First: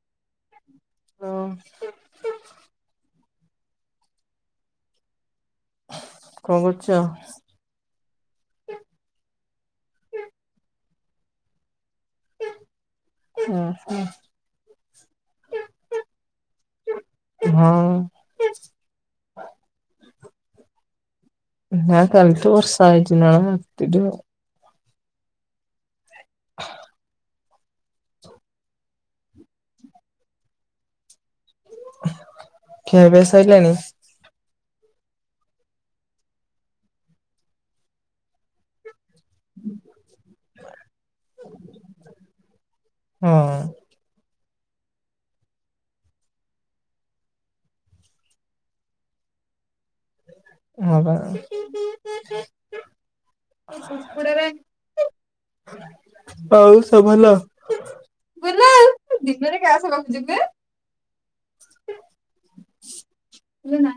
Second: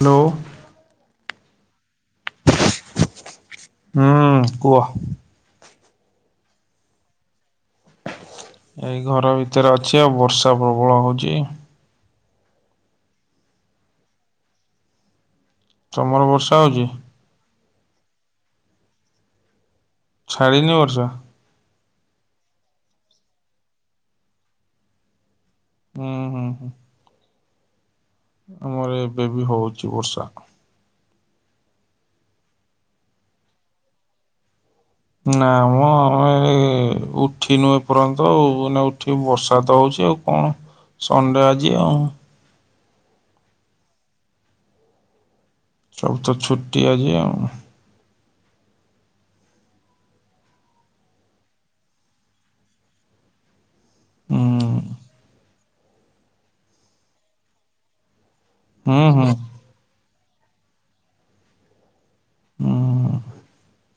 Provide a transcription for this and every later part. Hello. Hello. ହୁଁ କୁଅ। କଣ କରୁଚ? ଏଇ ଘର ଭିତରେ ଅଛି ଆଉ ବର୍ଷା ପ୍ରବଳ ହଉଚି। ଉଁ ହୁଁ। ତମର ବର୍ଷା ହୋଉଚି? ହଁ। ଛାଡ଼ିନି ବର୍ଷା? ନାଁ କଲିଠୁ ବର୍ଷା ହେଇଚି ନାଁ ରାତିରୁ ଆଉ। ଉଁ ହୁଁ। ଆମର ଏବେ ବି ହୋଉଛି ବର୍ଷା। ଖିଆ ପିଆ ସଇଲାଣି? ନାଁ ମଁ ଆମେ ଏଇ ଉଠିନୁ ଏପର୍ଯ୍ୟନ୍ତ ଆଉ ଏ ନା ଠି ବର୍ଷା ତ ହୋଉଛି ଆଉ କଣ ସଣ୍ଡେ ଆଜି ଆଉ। ହଁ। ସବୁତ ଛୁଟି ଆଜି ଆଉ। ହଁ ପା। ହୁଁ। ଆଉ ସବୁ ଭଲ? ବୁଲ ଆଉ ହୁଁ ହୁଁ ହୁଁ ଦିନରେ କ୍ଲାସ ରଖୁଛୁ ନା? ଇଲୋ ନା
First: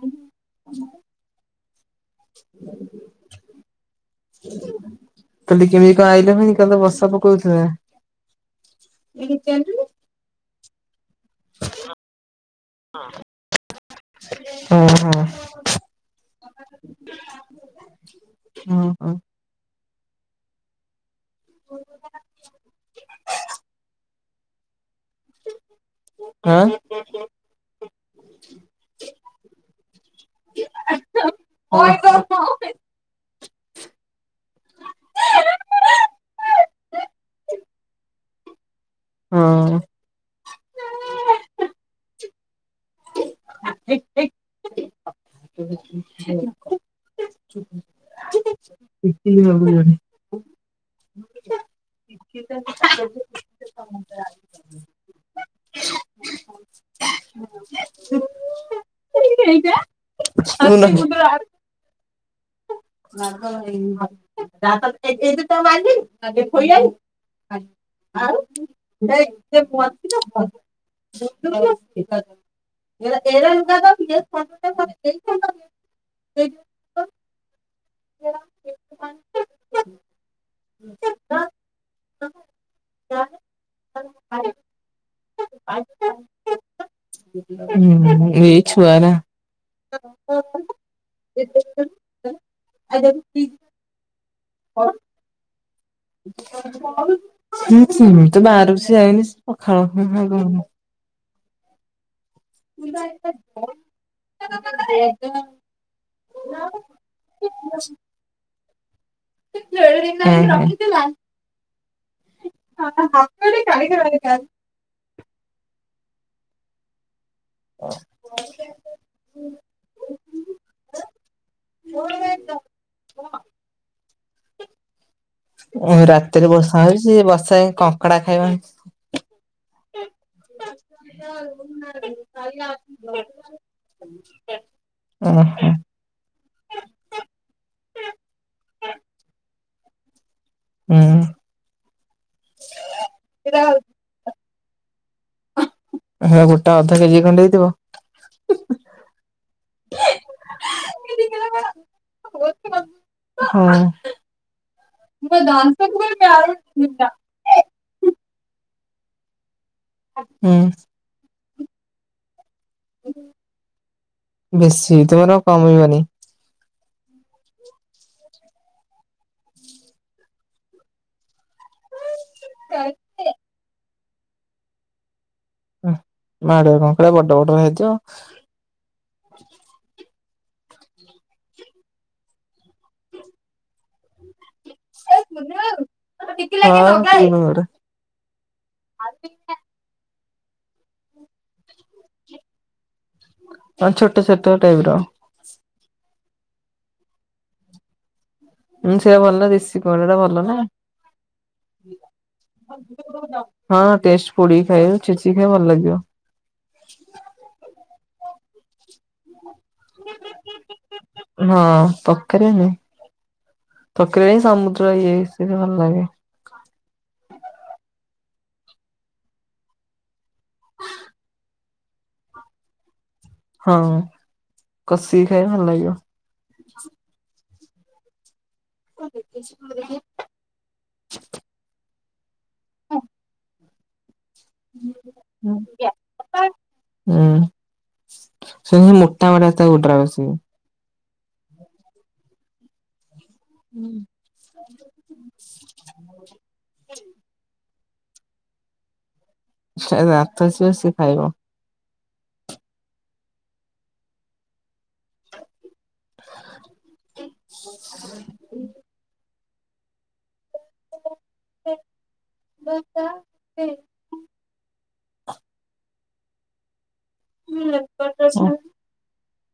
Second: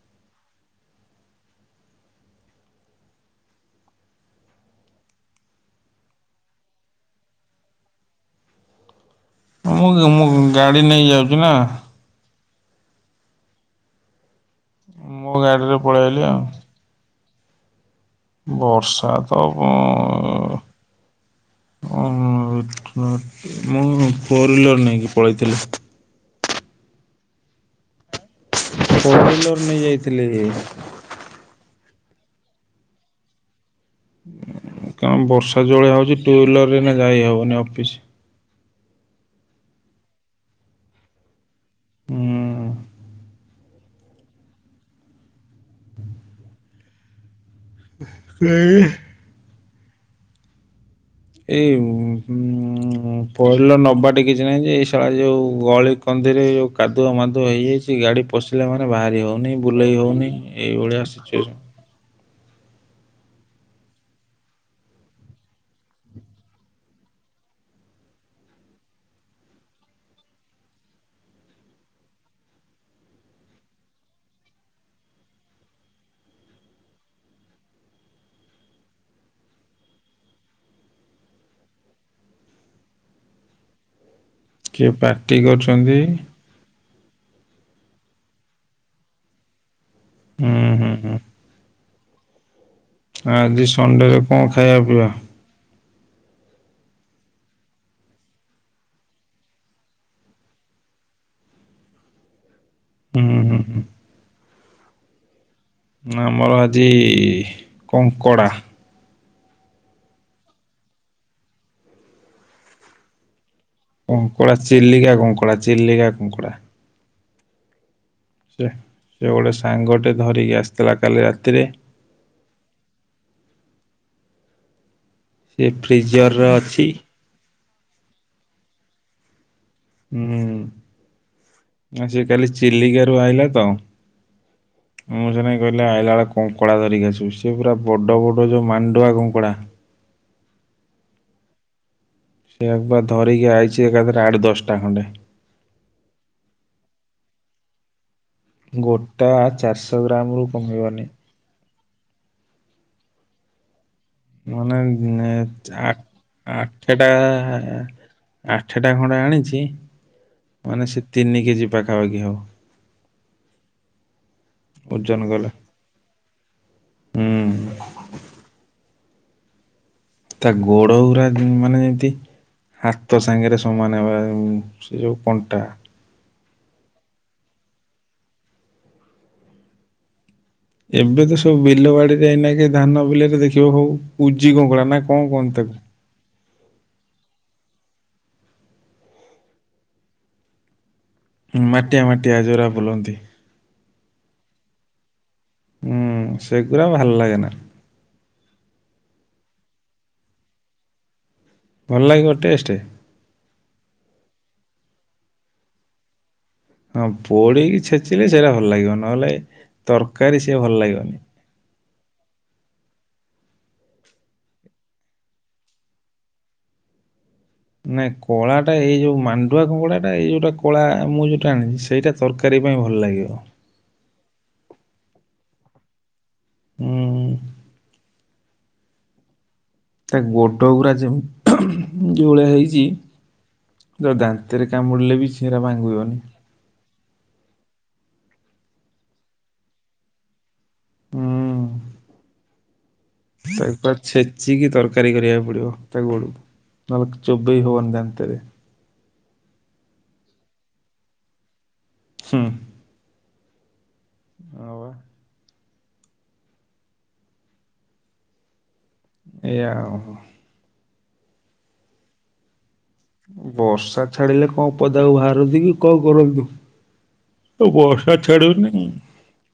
କାଲି କେମିତି କଣ ଆଇଲ ଭାଇ କାଲି ତ ବର୍ଷା ପକଉଥିଲା? [inaudible] ମୁଁ ମୁଁ ଗାଡ଼ି ନେଇ ଯାଉଚି। କି ନା। ଉଁ ହୁଁ। ମୋ ଗାଡିରେ ପଳେଇ ଆଇଲି ଆଉ ବର୍ଷା ହଁ ତ ମ୍ ଓ ମୁଁ ଫୋର ଉଇଲର ନେଇକି ପଳେଇଥିଲି। କାଁ ଫୋର୍ ଉଇଲର ନେଇ ଯାଇଥିଲେ। ଓଏ ତ କଣ ବର୍ଷା ଯୋଳିଆ ହଉଛି ଟୁ ଇଲର ରେ ଏନା ଯାଇ ହବନି ଅଫିସ। ହଁ। ହୁଁ। ଏଇ ଏଇ [unintelligible] [inaudible] ଭାବିବଣିି। ଏ ଉଁ ଉଁ ପହିଲ ନବାଟା କିଛି ନାଇଁ ଯେ ଏଇ ଶଳା ଯୋଉ ଗଳି କନ୍ଦିରେ ଯୋଉ କାଦୁଅ ମାଧୁଅ ହେଇଆଇଛି ଗାଡି ପଶିଲା ମାନେ ବାହାରି ହେଉନି ବୁଲେଇ ହେଉନି ଏଇଭଳିଆ ସିଚୁଏସନ୍। [inaudible] ଖୋଇଆଇ ଆଉ [inaudible] [inaudible] [inaudible] [inaudible] କିଏ ପାଟି କରୁଚନ୍ତି? ହୁଁ ଏଇ ଛୁଆ ଭା ହୁଁ ହୁଁ ହୁଁ। [unintelligible] ଆଜି ସଣ୍ଡେରେ କଣ ଖାଇବା ପିଇବା? [unintelligible] ହୁଁ ହୁଁ ହୁଁ ଆମର ଆଜି କଙ୍କଡ଼ା। [unintelligible] ରଖିଥିଲା [unintelligible] କଙ୍କଡ଼ା ଚିଲିିକା କଙ୍କଡ଼ା ଚିଲିକା କଙ୍କଡ଼ା। [unintelligible] ସେ ଗୋଟେ ସାଙ୍ଗଟେ ଧରିକି ଆସିଥିଲା କାଲି ରାତିରେ। ସେ ଫ୍ରିଜରରେ ରାତିରେ ବର୍ଷା ଅଛି। ହଉଛି ବର୍ଷା ରେ କଙ୍କଡା ଖାଇବା ହୁଁ ଆଜି କାଲି ଚିଲିକା ରୁ ଆଇଲା ତ। ମୁଁ ଓହୋ ସେନା କହିଲେ ହୁଁ ଆଇଲା ବେଳେ କଙ୍କଡ଼ା ଧରିକି ଆସିବୁ ସିଏ ପୁରା ବଡ଼ ବଡ଼ ଯୋଉ ମାଣ୍ଡୁଆ କଙ୍କଡ଼ା। ହୁଁ ସିଏ ଏକବାର ଧରିକି ଆଇଛି ଏକାଥରେ ଆଠ ଦଶଟା ଖଣ୍ଡେ। ସେ ଆ ଗୋଟା ଅଧ କେଜି ଖଣ୍ଡେ ହେଇଥିବ। ଗୋଟା ଚାରିଶହ ଗ୍ରାମ ରୁ କମିବନି। [unintelligible] ମାନେ ଆ ଆଠେଟା ଆଠେଟା ଖଣ୍ଡେ ଆଣିଛି ହୁଁ ମାନେ ସେ ତିନିକେଜି ପାଖାପାଖି ହବ। ବେଶୀ ଓଜନ ହେଇଥିବ ନା କଲେ। କମବନି। ହୁଁ ତା ଗୋଡ଼ ଗୁଡ଼ା ମାନେ ଯେମିତି ହା ତୋ ସାଙ୍ଗରେ ସମାନ ହେବା ଉଁ ସେ ଯୋଉ କଣ୍ଟା। ମାଢୁଆ କଙ୍କଡା ବଡ ବଡ ହେଇଥିବ। ଏବେ ତ ସବୁ ବିଲବାଡିରେ ଏଇନାକେ ଧାନ ବିଲରେ ଦେଖିବ ହଉ କୁଜି କଙ୍କଡା। ନା କଣ କହନ୍ତି ତାକୁ? [unintelligible] [unintelligible] ମାଟିଆ ମାଟିଆ ଯୋଉରା ବୁଲନ୍ତି। ହଁ ଛୋଟ ଛୋଟ ଟାଇପର। ହୁଁ ସେଗୁରା ଭଲ ଲାଗେନା। ହୁଁ ସେରା ଭଲ ଦେଶୀ କଙ୍କଡା ଟା ଭଲ ଭଲ ଲାଗିବ ଟେଷ୍ଟ ନା। ହଁ ଟେଷ୍ଟ ପୋଡିକି ଖାଇବ ଛେଚିକି ଖାଇବ ଭଲ ଲାଗିବ। ହଁ ପୋଡିକି ଛେଚିଲେ ସେଇରା ଭଲ ଲାଗିବ ନହେଲେ ତରକାରୀ ସିଏ ଭଲ ଲାଗିବନି। ହଁ ତରକାରୀ ନାଇଁ ତରକାରୀ ହିଁ ସମୁଦ୍ର ଇଏ ସେ ଭଲ ଲାଗେ। ନାଇଁ କଳାଟା ଏଇ ଯୋଉ ମାଣ୍ଡୁଆ କଙ୍ଗଡା ଟା ଏଇ ଯୋଉଟା କଳା ମୁଁ ଯୋଉଟା ଆଣିଛି ସେଇଟା ତରକାରୀ ପାଇଁ ଭଲ ଲାଗିବ। ହଁ କଷିକି ଖାଇବ ଭଲ ଲାଗିବ। ଉଁ ହୁଁ। [unintelligible] ତା ଗୋଡ଼ ଗୁଡ଼ା ଯେମ ଉହୁଁ ଯୋଉଭଳିଆ ହେଇଛି ତ ଦାନ୍ତରେ କାମୁଡିଲେ ବି ସେରା ଭାଙ୍ଗିବନି। ହୁଁ ସେ ସେଗୁରା ମୋଟା ମୋଟା ତା ଗୋଡରା କଷିକି। ହୁଁ। ତାକୁ ପୁରା ଛେଚିକି ତରକାରୀ କରିବାକୁ ପଡିବ ତା ଗୋଡକୁ। ନହେଲେ ଚୋବେଇ ହବନି ଦାନ୍ତରେ। ଯାର ଦାନ୍ତ ଥିବ ସେ ଖାଇବ। ହୁଁ। ହଁ ପା। [inaudible] ଏୟା ଆଉ। ବର୍ଷା ଛାଡିଲେ କଣ ପଦାକୁ ବାହାରନ୍ତିକି କଣ କରନ୍ତୁ। ଆଉ ବର୍ଷା ଛାଡିବନି ଉଁ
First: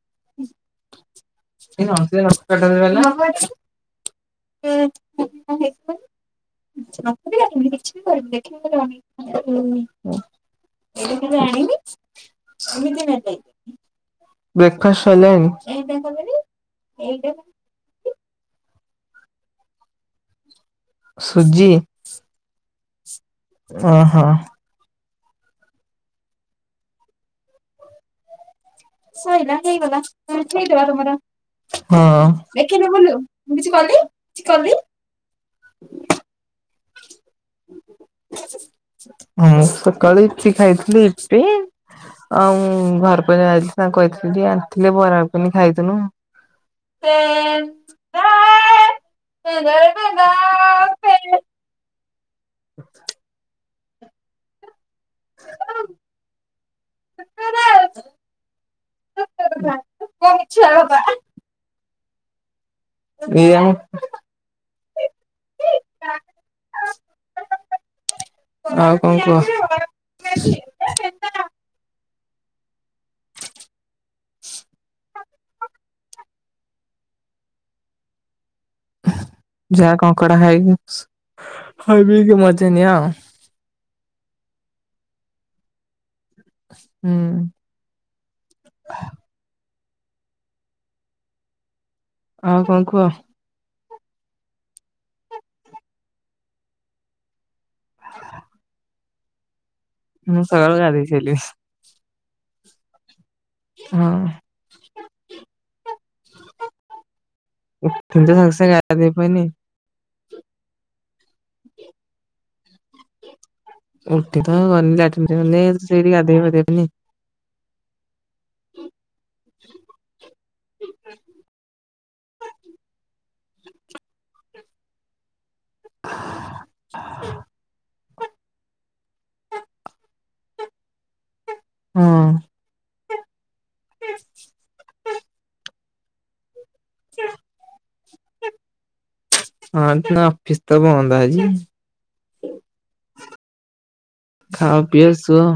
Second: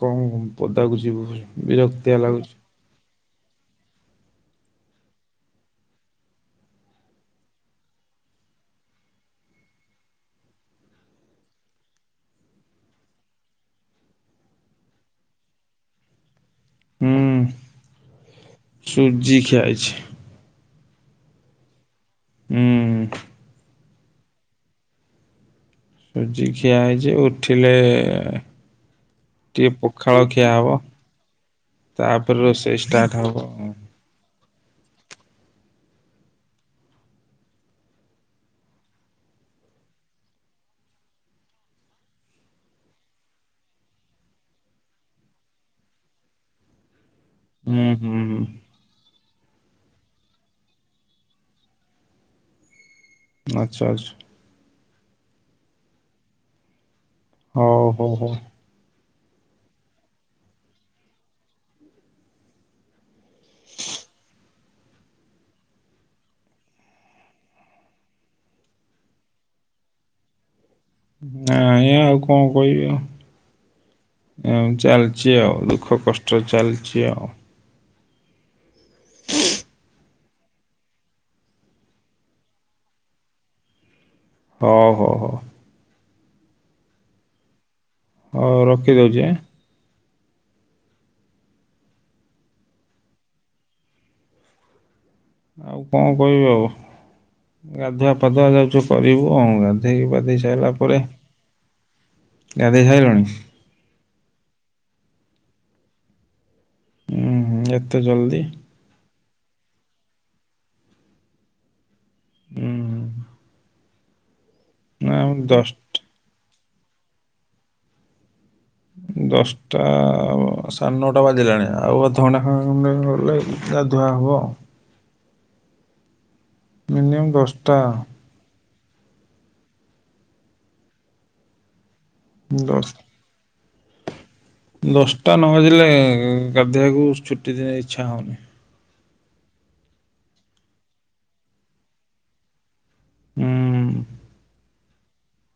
କଣ ପଦାକୁ ଯିବୁ ବିରକ୍ତିଆ ଲାଗୁଛି [unintelligible] [unintelligible] [unintelligible] ବ୍ରେକଫାଷ୍ଟ ସଇଲାଣି? ହୁଁ। ସୁଜି ଖିଆହେଇଛି। ସୁଜି? ହୁଁ। ଅହଃ! ସୁଜି ଖିଆ ହେଇଚି ଉଠିଲେ ସଇଲା ଟିକେ ପଖାଳ ହେଇଗଲାତମେ ଖିଆ ହବ ଖାଇଦେବା ତୁମର। ହଁ ତାପରେ ରୋଷେଇ ଦେଖିଲୁ ଷ୍ଟାର୍ଟ ଗୁଲୁ ମୁଁ ହବ। କିଛି କଲି କିଛି କଲି? [inaudible] ହଁ ସକାଳେ ୟିପି ଖାଇଥିଲି ୟିପି। ଆଉ ମୁଁ ଘରକୁ ଯାଇଥିଲି ତାଙ୍କୁ କଇଥିଲି ଟିକେ ଆଣିଥିଲେ ବରା ଗୁଗୁନୀ ଖାଇଥିନୁ। ହୁଁ ହୁଁ ହୁଁ [unintelligible] [unintelligible] ହୋଉ ହୋଉ ହୋଉ। [unintelligible] [unintelligible] ଆଉ କଣ କୁହ? ନାହିଁ ଆଉ କଣ କହିବି ଆଉ? ଏମିତି ଚାଲିଚି ଆଉ ଦୁଃଖ କଷ୍ଟରେ ଚାଲିଚି ଆଉ। ଯା କଙ୍କଡା ଖାଇକି ଖାଇ ପିଇକି ମଜା ନିଅ ଆଉ। ହୋଉ ହୋଉ ହୋଉ। ହୁଁ। ହୋଉ ରଖିଦୋଉଚି ଆଁ। ଆଉକଣ କୁହ? ଆଉ କଣ କହିବି ଆଉ ଗାଧୁଆ ଫାଧୁଆ ଯାଉଚୁ କରିବୁ। [unintelligible] ଗାଧେଇ ପାଧେଇ ମୁଁ ସକାଳୁ ସାଇଲା ପରେ ଗାଧେଇ ସାଇଲିଣି ଗାଧେଇ ସାଇଲଣି? ହଁ। ଉଁ ହୁଁ [unintelligible] ଏତେ ଜଲ୍ଦି ଗାଧେଇ ପଇଲି। ହୁଁ। ଉଠିତ ଗନି ନା ଲାଟିନ୍ ଗନି ଦଶ ସେଇଠି ଗାଧେଇ ପାଧେଇ ପଇଲି। ଦଶଟା ସାଢେ ନଅଟା ବାଜିଲାଣି ଆଉ ଅଧଘଣ୍ଟା ଖଣ୍ଡେ ଗଲାଇକି ଗାଧୁଆ ହବ। ହାଁ। ମିନିମମ୍ ଦଶ୍ ଟା। ହଁ। ଦଶ୍ ଦଶ୍ ଟା ନ ବାଜିଲେ ଗାଧେଇଆକୁ ଛୁଟି ଦିନେ ଇଚ୍ଛା ହଉନି। ହଁ ତ ଅଫିସ ତ ବନ୍ଦ ଆଜି। ହୁଁ ଖାଅ ପିଅ ଶୁଅ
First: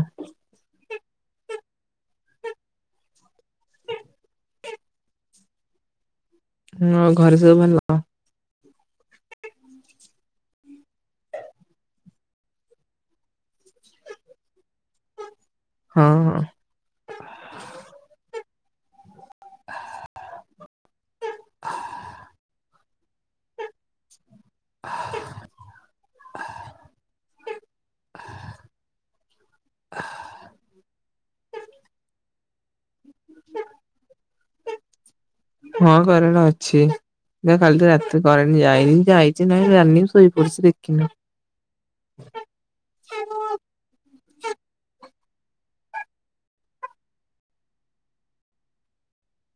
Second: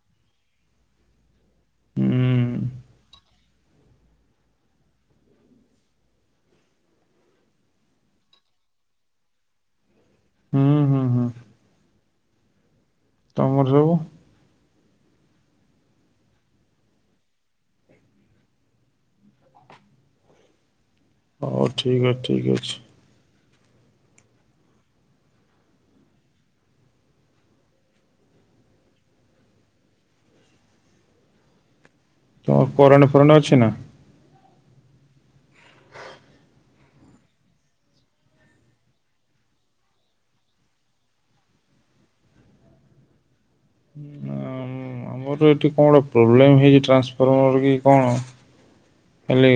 ହୁଁ ନୂଆ ଘରେ ସବୁ ଭଲ? ହୁଁ ହୁଁ ହୁଁ ତମର ସବୁ? ହଁ ହଁ। ହ [inaudible] ହଉ ଠିକ୍ ଅଛି ଠିକ୍ ଅଛି। [inaudible] [inaudible] ତମ କରେଣ୍ଟେ ଫରେଣ୍ଟେ ଅଛି ନା? ହଁ କରେଣ୍ଟେ ଅଛି। [unintelligible] କାଲି ତ ରାତିରୁ କରେଣ୍ଟ୍ ଯାଇନି ଯାଇଚି ନାଇଁ ଜାଣନି ଶୋଇ ପଡଚି ଦେଖିନି। ଆମର ଏଠି କଣ ଗୋଟେ ପ୍ରୋବଲେମ୍ ହେଇଚି ଏ ଟ୍ରାନ୍ସଫର୍ମର କି କଣ? କାଲି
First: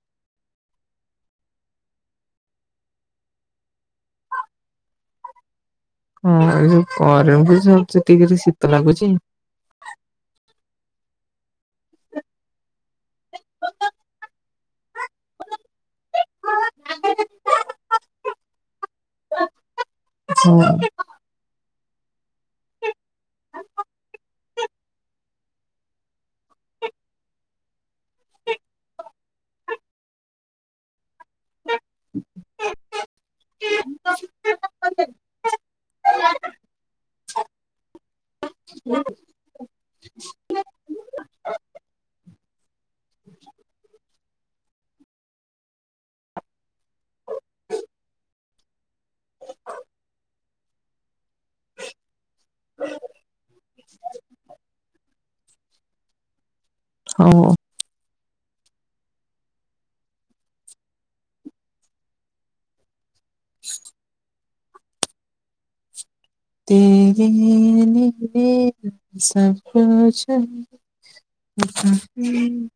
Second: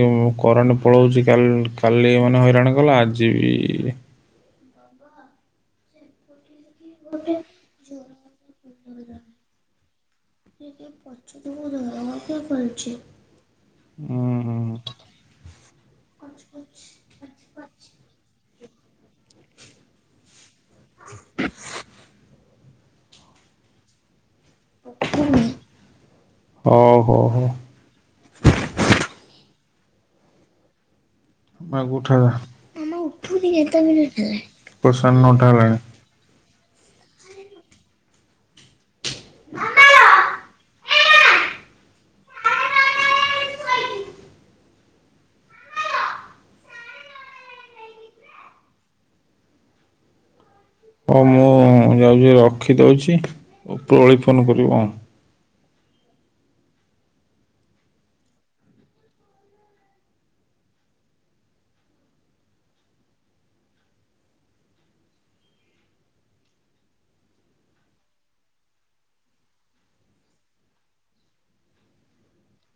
କରେଣ୍ଟ ପଳଉଚି କାଲି କାଲି ମାନେ ହଇରାଣ କଲା। ଆଜି ବି ହଁ ଏ ଯୋଉ କରରେ [unintelligible] ସେ ଟିକେ ଟିକେ ଶୀତ ଲାଗୁଚି। [unintelligible] ଉଁ ହୁଁ। ଆଚ୍ଛା। [unintelligible] ଅ ହଉ ହଉ। ମାକୁ ଉଠାଅଯା। ମାମା ଉଠୁନି [unintelligible] ତ ସାଢ୍ ନଅଟା ହେଲାଣି [unintelligible] ମାମା ହଁ ମୁଁ ଯାଉଚି ରଖି ଦଉଛି ଉପର ଓଳି ଫୋନ୍ କରିବୁ ହଁ। ହଉ। ତିରିଂନିନି [unintelligible]